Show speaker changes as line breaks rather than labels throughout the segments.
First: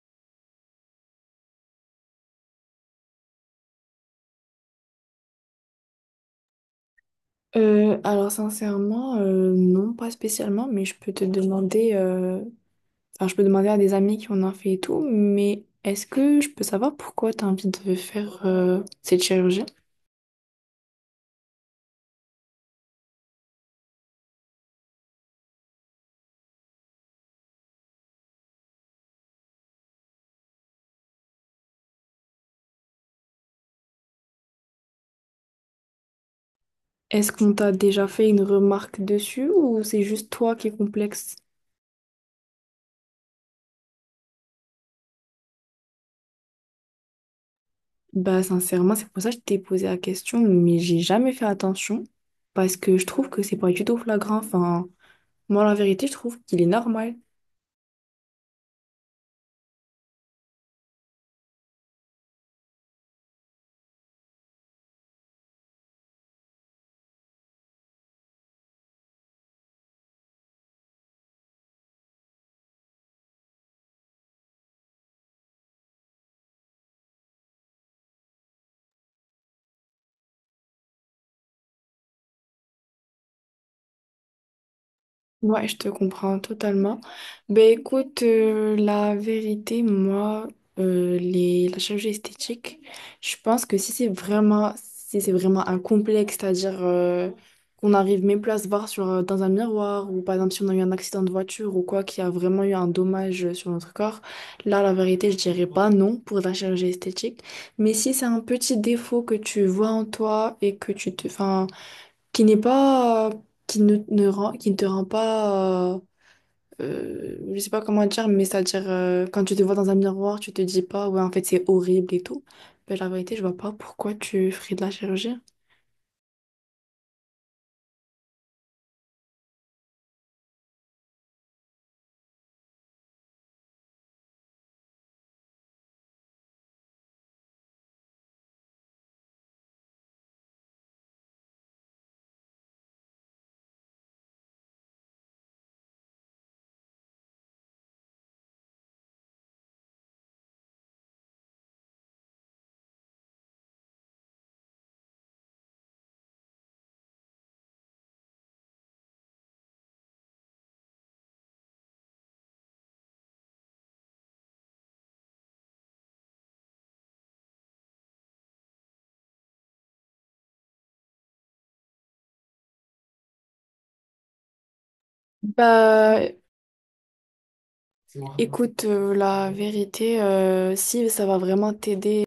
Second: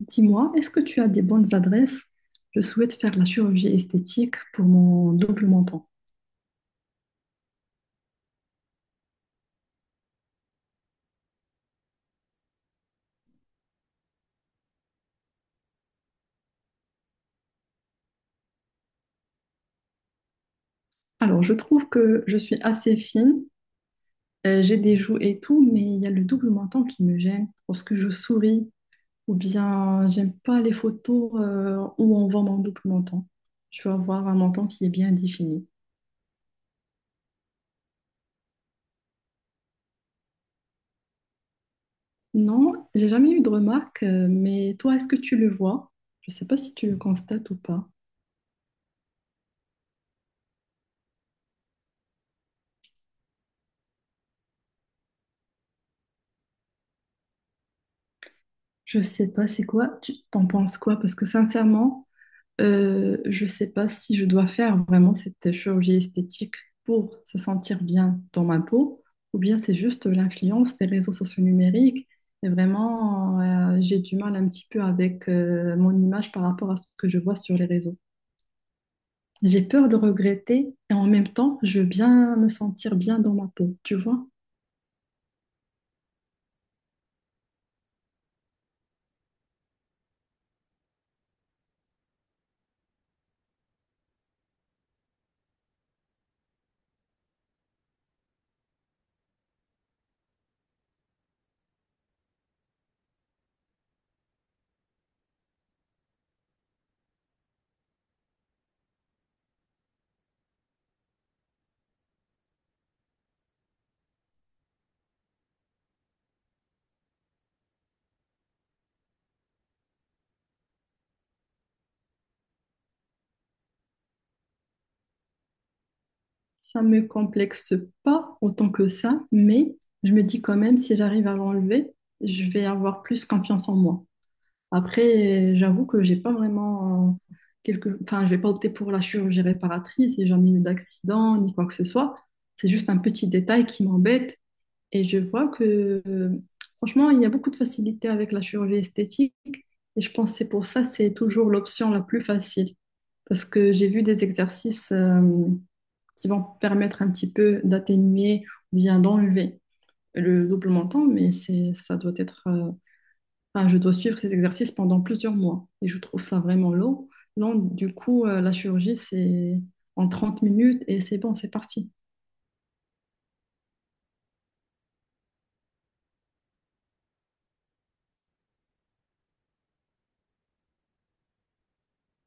Dis-moi, est-ce que tu as des bonnes adresses? Je souhaite faire la chirurgie esthétique pour mon double menton.
Alors sincèrement, non, pas spécialement, mais je peux te demander, enfin je peux demander à des amis qui en ont fait et tout, mais est-ce que je peux savoir pourquoi tu as envie de faire cette chirurgie?
Alors, je trouve que je suis assez fine, j'ai des joues et tout, mais il y a le double menton qui me gêne lorsque je souris, ou bien j'aime pas les photos où on voit mon double menton. Je veux avoir un menton qui est bien défini.
Est-ce qu'on t'a déjà fait une remarque dessus ou c'est juste toi qui est complexe?
Non, j'ai jamais eu de remarque. Mais toi, est-ce que tu le vois? Je sais pas si tu le constates ou pas.
Bah sincèrement, c'est pour ça que je t'ai posé la question, mais j'ai jamais fait attention parce que je trouve que c'est pas du tout flagrant. Enfin, moi la vérité, je trouve qu'il est normal.
Je sais pas, c'est quoi? Tu t'en penses quoi? Parce que sincèrement, je ne sais pas si je dois faire vraiment cette chirurgie esthétique pour se sentir bien dans ma peau, ou bien c'est juste l'influence des réseaux sociaux numériques. Et vraiment, j'ai du mal un petit peu avec mon image par rapport à ce que je vois sur les réseaux. J'ai peur de regretter et en même temps, je veux bien me sentir bien dans ma peau, tu vois.
Ouais, je te comprends totalement. Ben écoute, la vérité, moi, la chirurgie esthétique, je pense que si c'est vraiment un complexe, c'est-à-dire qu'on n'arrive même plus à se voir sur, dans un miroir, ou par exemple si on a eu un accident de voiture ou quoi, qui a vraiment eu un dommage sur notre corps, là, la vérité, je dirais pas non pour la chirurgie esthétique. Mais si c'est un petit défaut que tu vois en toi et que tu te... 'fin, qui n'est pas, qui ne te rend pas, je sais pas comment dire, mais c'est-à-dire quand tu te vois dans un miroir, tu te dis pas, ouais, en fait, c'est horrible et tout. Ben, la vérité, je vois pas pourquoi tu ferais de la chirurgie.
Ça me complexe pas autant que ça, mais je me dis quand même, si j'arrive à l'enlever, je vais avoir plus confiance en moi. Après, j'avoue que j'ai pas vraiment Enfin, je vais pas opter pour la chirurgie réparatrice, j'ai jamais eu d'accident ni quoi que ce soit. C'est juste un petit détail qui m'embête et je vois que, franchement, il y a beaucoup de facilité avec la chirurgie esthétique, et je pense que c'est pour ça, c'est toujours l'option la plus facile parce que j'ai vu des exercices qui vont permettre un petit peu d'atténuer ou bien d'enlever le double menton, mais ça doit être... Enfin, je dois suivre ces exercices pendant plusieurs mois et je trouve ça vraiment long. Long, du coup, la chirurgie, c'est en 30 minutes et c'est bon, c'est parti.
Bah, écoute, la vérité, si ça va vraiment t'aider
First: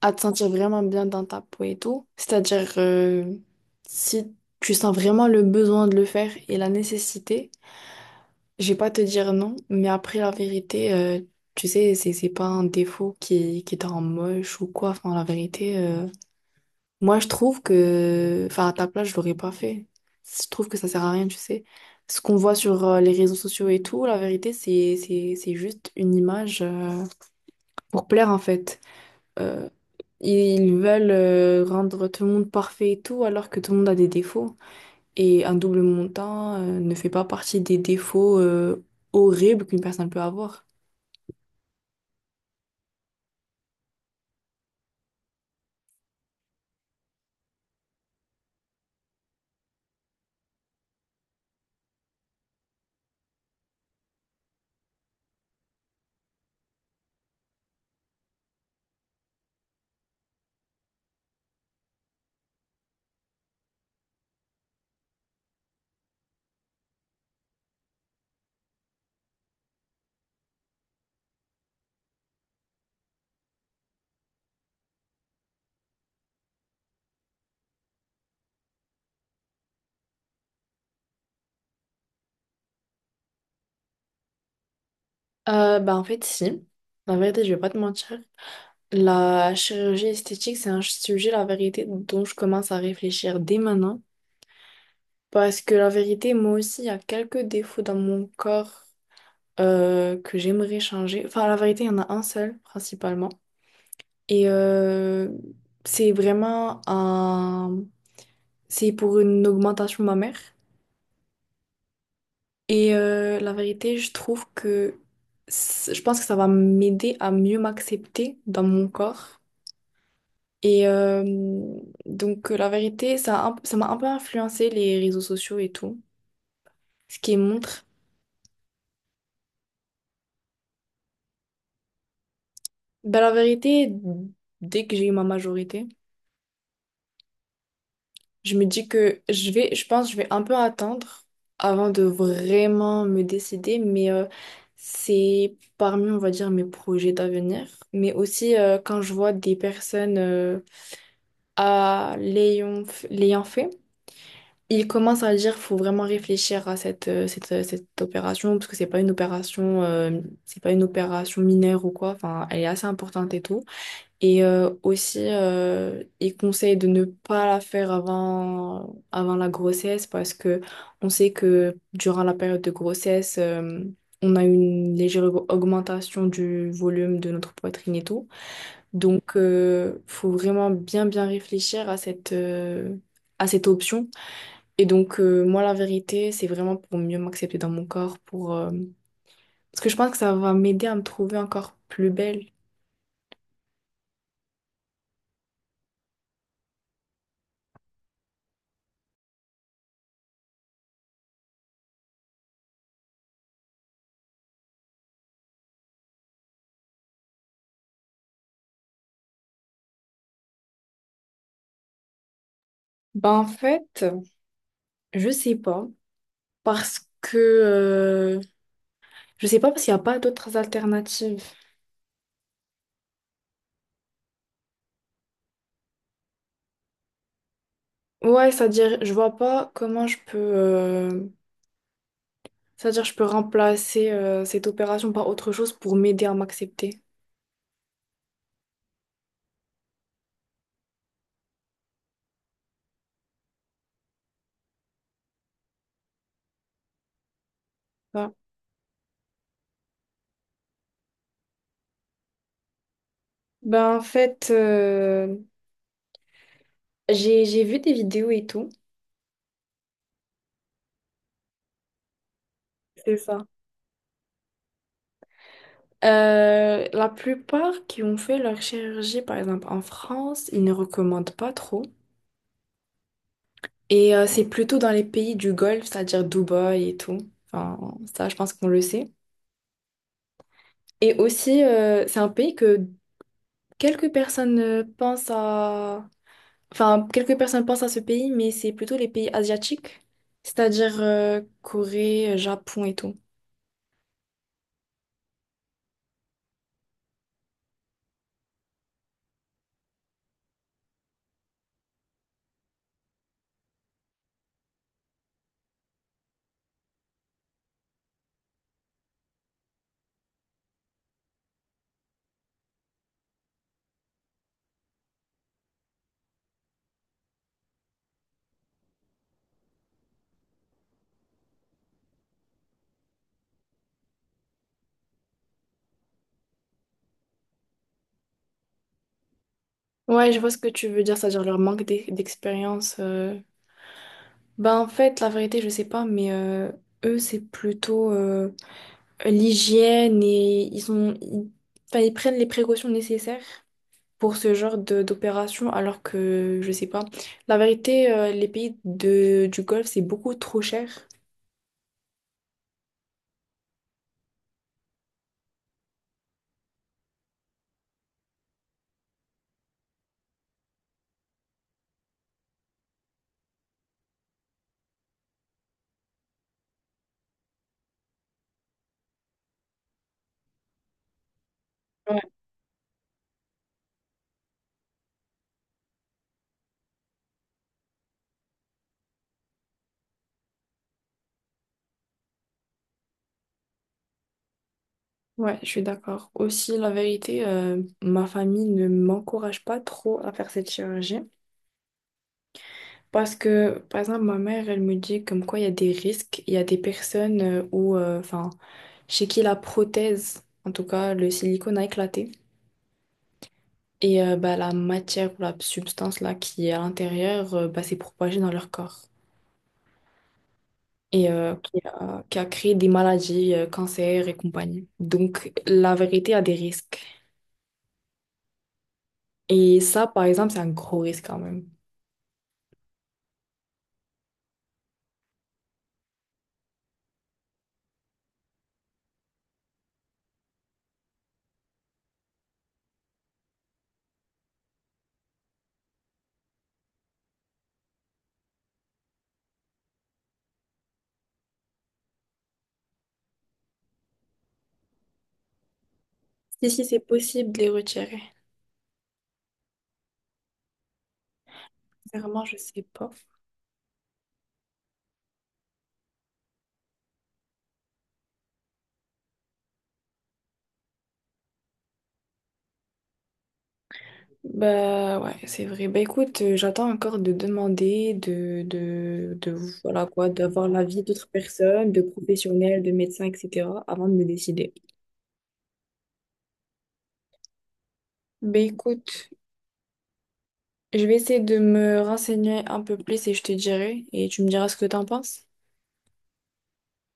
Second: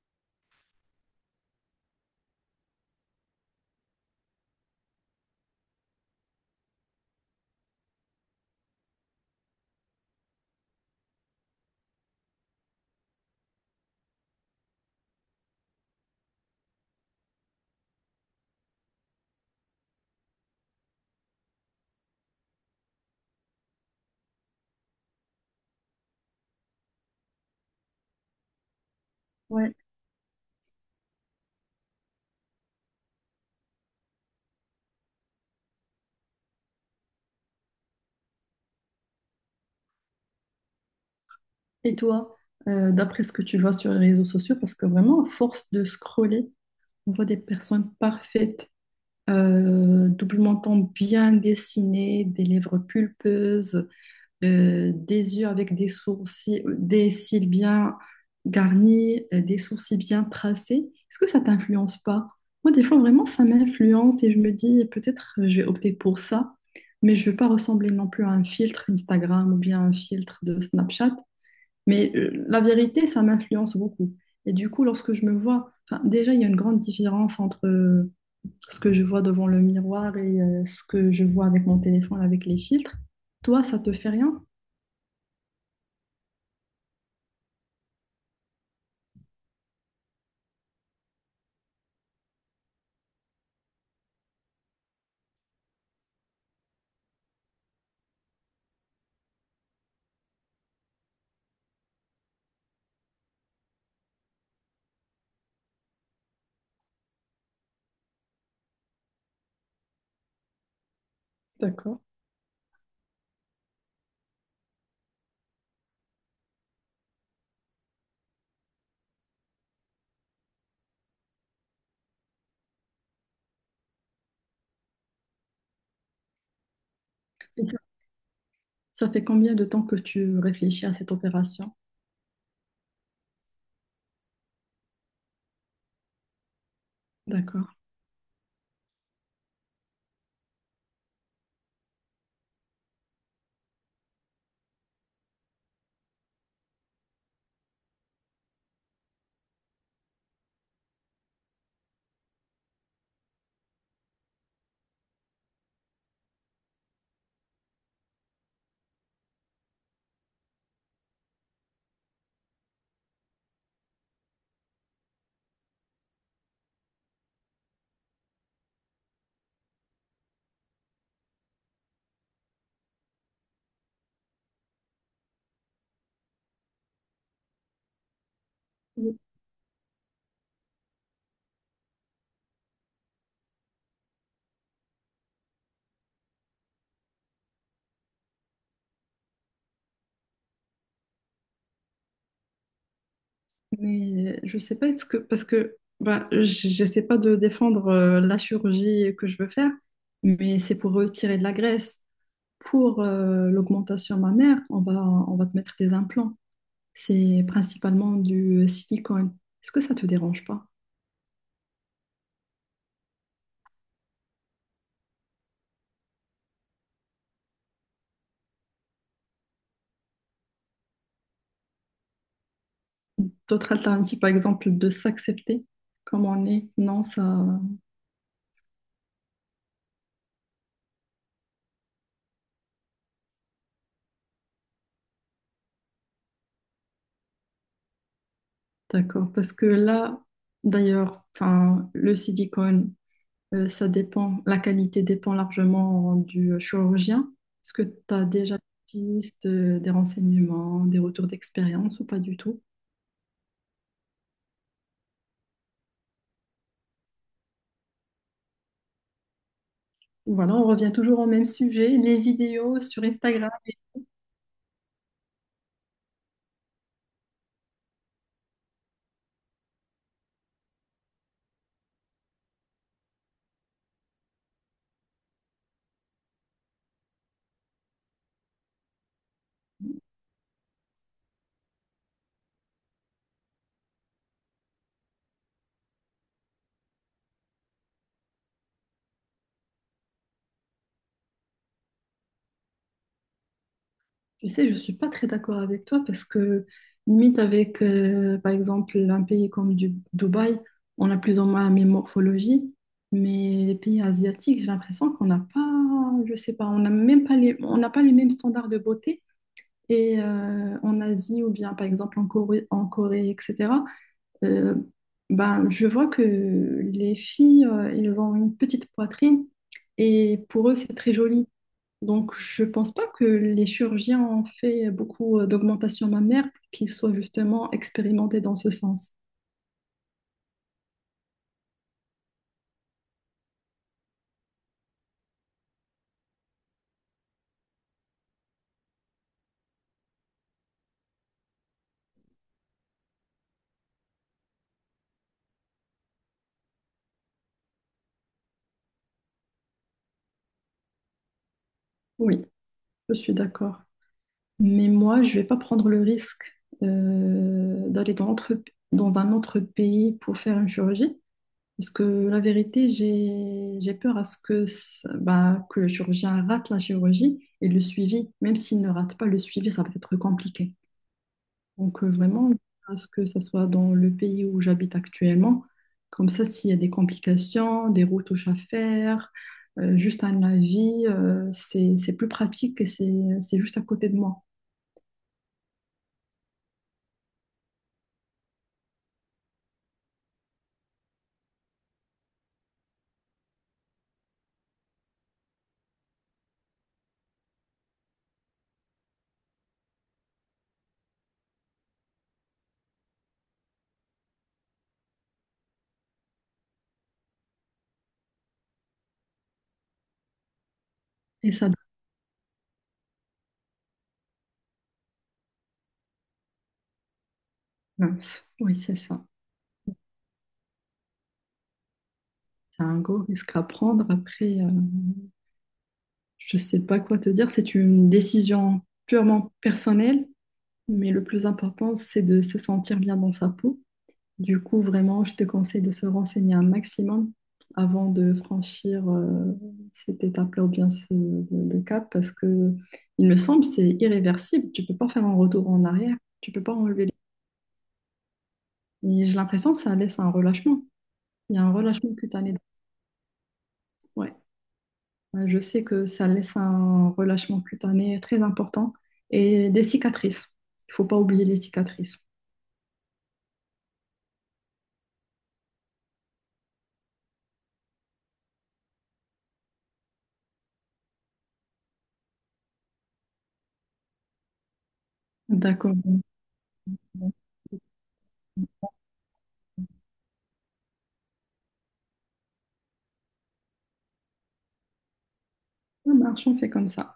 à te sentir vraiment bien dans ta peau et tout, c'est-à-dire si tu sens vraiment le besoin de le faire et la nécessité, je vais pas te dire non, mais après la vérité, tu sais, c'est pas un défaut qui te rend moche ou quoi. Enfin, la vérité, moi je trouve que, enfin, à ta place, je l'aurais pas fait. Je trouve que ça sert à rien, tu sais. Ce qu'on voit sur les réseaux sociaux et tout, la vérité, c'est juste une image pour plaire en fait. Euh,
Ouais.
ils veulent rendre tout le monde parfait et tout, alors que tout le monde a des défauts. Et un double montant ne fait pas partie des défauts horribles qu'une personne peut avoir.
Et toi, d'après ce que tu vois sur les réseaux sociaux, parce que vraiment, à force de scroller, on voit des personnes parfaites, doublement bien dessinées, des lèvres pulpeuses, des yeux avec des sourcils, des cils bien garnis, des sourcils bien tracés, est-ce que ça t'influence pas? Moi, des fois, vraiment, ça m'influence et je me dis, peut-être je vais opter pour ça, mais je veux pas ressembler non plus à un filtre Instagram ou bien un filtre de Snapchat. Mais la vérité, ça m'influence beaucoup. Et du coup, lorsque je me vois, enfin, déjà, il y a une grande différence entre ce que je vois devant le miroir et ce que je vois avec mon téléphone, avec les filtres. Toi, ça te fait rien?
Bah en fait, si. La vérité, je vais pas te mentir. La chirurgie esthétique, c'est un sujet, la vérité, dont je commence à réfléchir dès maintenant. Parce que la vérité, moi aussi, il y a quelques défauts dans mon corps que j'aimerais changer. Enfin, la vérité, il y en a un seul, principalement. Et c'est vraiment un... C'est pour une augmentation mammaire.
D'accord.
Et la vérité, je trouve que... Je pense que ça va m'aider à mieux m'accepter dans mon corps. Et euh, donc, la vérité, ça m'a un peu influencé les réseaux sociaux et tout, ce qui
Et Ça
montre.
ça fait combien de temps que tu réfléchis à cette opération?
Ben, la vérité, dès que j'ai eu ma majorité,
D'accord.
je pense, que je vais un peu attendre avant de vraiment me décider, mais c'est parmi, on va dire, mes projets d'avenir, mais aussi quand je vois des personnes l'ayant fait. Il commence à dire faut vraiment réfléchir à cette, cette opération parce que c'est pas une opération mineure ou quoi. Enfin, elle est assez importante et tout, et aussi il conseille de ne pas la faire avant la grossesse, parce que on sait que durant la période de grossesse on a une légère augmentation du volume de notre poitrine et tout.
Oui.
Donc faut vraiment bien réfléchir à cette option. Et donc, moi, la vérité, c'est vraiment pour mieux m'accepter dans mon corps, pour, parce que je pense que ça va m'aider à me trouver encore plus belle.
Mais je sais pas, est-ce que, parce que ben, j'essaie pas de défendre la chirurgie que je veux faire, mais c'est pour retirer de la graisse. Pour l'augmentation mammaire, on va te mettre des implants. C'est principalement du silicone. Est-ce que ça te dérange pas?
Ben, en fait, je sais pas, parce que, je sais pas parce qu'il n'y a pas d'autres alternatives.
D'autres alternatives, par exemple, de s'accepter comme on est, non, ça,
Ouais, c'est-à-dire, je vois pas comment je peux, je peux remplacer, cette opération par autre chose pour m'aider à m'accepter.
d'accord, parce que là, d'ailleurs, enfin, le silicone, ça dépend, la qualité dépend largement du chirurgien. Est-ce que tu as
Ça
déjà des pistes, des renseignements, des retours d'expérience ou pas du tout?
Ben, en fait, j'ai vu des vidéos et tout.
Voilà, on revient toujours au même sujet, les vidéos sur
C'est ça.
Instagram.
La plupart qui ont fait leur chirurgie, par exemple en France, ils ne recommandent pas trop. Et c'est plutôt dans les pays du Golfe, c'est-à-dire Dubaï et tout. Enfin, ça, je pense qu'on le sait. Et aussi, c'est un pays que quelques personnes pensent à... Enfin, quelques personnes pensent à ce pays, mais c'est plutôt les pays asiatiques, c'est-à-dire Corée, Japon et tout.
Tu sais, je suis pas très d'accord avec toi parce que limite avec, par exemple, un pays comme Dubaï, on a plus ou moins la même morphologie, mais les pays asiatiques, j'ai l'impression qu'on n'a pas, je sais pas, on n'a même pas on n'a pas les mêmes standards de beauté. Et en Asie ou bien par exemple en Corée, etc. Euh, ben, je vois que les filles, elles ont une petite poitrine et pour eux, c'est très joli. Donc, je pense pas que les chirurgiens ont fait beaucoup d'augmentation mammaire pour qu'ils soient justement expérimentés dans ce sens.
Ouais, je vois ce que tu veux dire, c'est-à-dire leur d'expérience. Ben, en fait, la vérité, je sais pas, mais eux, c'est plutôt l'hygiène, enfin, ils prennent les précautions nécessaires pour ce genre de d'opération, alors que, je sais pas, la vérité, les pays du Golfe, c'est beaucoup trop cher.
Oui, je suis d'accord. Mais moi, je vais pas prendre le risque d'aller dans un autre pays pour faire une chirurgie. Parce que la vérité, j'ai peur à ce que, bah, que le chirurgien rate la chirurgie et le suivi, même s'il ne rate pas le suivi, ça va être compliqué. Donc
Ouais,
vraiment, à ce que ça soit dans le pays où j'habite actuellement, comme ça, s'il y a des complications, des retouches à faire, juste un avis, c'est plus pratique et c'est juste à côté de moi.
Ouais, je suis d'accord. Aussi, la vérité, ma famille ne m'encourage pas trop à faire cette chirurgie. Parce que, par exemple, ma mère, elle me dit comme quoi il y a des risques, il y a des personnes enfin, chez qui la prothèse, en tout cas le silicone, a éclaté. Et bah, la matière ou la substance là qui est à l'intérieur, bah, s'est propagée dans leur corps et
Et ça,
qui a créé des maladies, cancers et compagnie. Donc la vérité a des risques.
mince. Oui, c'est ça.
Et ça, par exemple, c'est un gros risque quand même.
C'est un gros risque à prendre. Après, je sais pas quoi te dire, c'est une décision purement personnelle, mais le plus important, c'est de se sentir bien dans sa peau. Du coup, vraiment, je te conseille de se renseigner un maximum avant de franchir cette étape-là ou bien le cap, parce que il me semble c'est irréversible. Tu peux pas faire un retour en arrière, tu peux
Si,
pas
si, c'est
enlever. Les-
possible de les retirer.
Mais j'ai l'impression que ça laisse un relâchement. Il y a un relâchement
Sincèrement,
cutané.
je sais pas.
Ouais. Je sais que ça laisse un relâchement cutané très important et des cicatrices. Il faut pas oublier les cicatrices.
Bah ouais, c'est vrai. Bah écoute, j'attends encore de demander, de voilà quoi, d'avoir l'avis d'autres personnes, de professionnels, de médecins, etc. avant de me décider.
D'accord.
Bah écoute, je vais essayer de me renseigner un peu plus et je te dirai, et tu me diras ce que t'en penses.
Ça marche, on fait comme ça.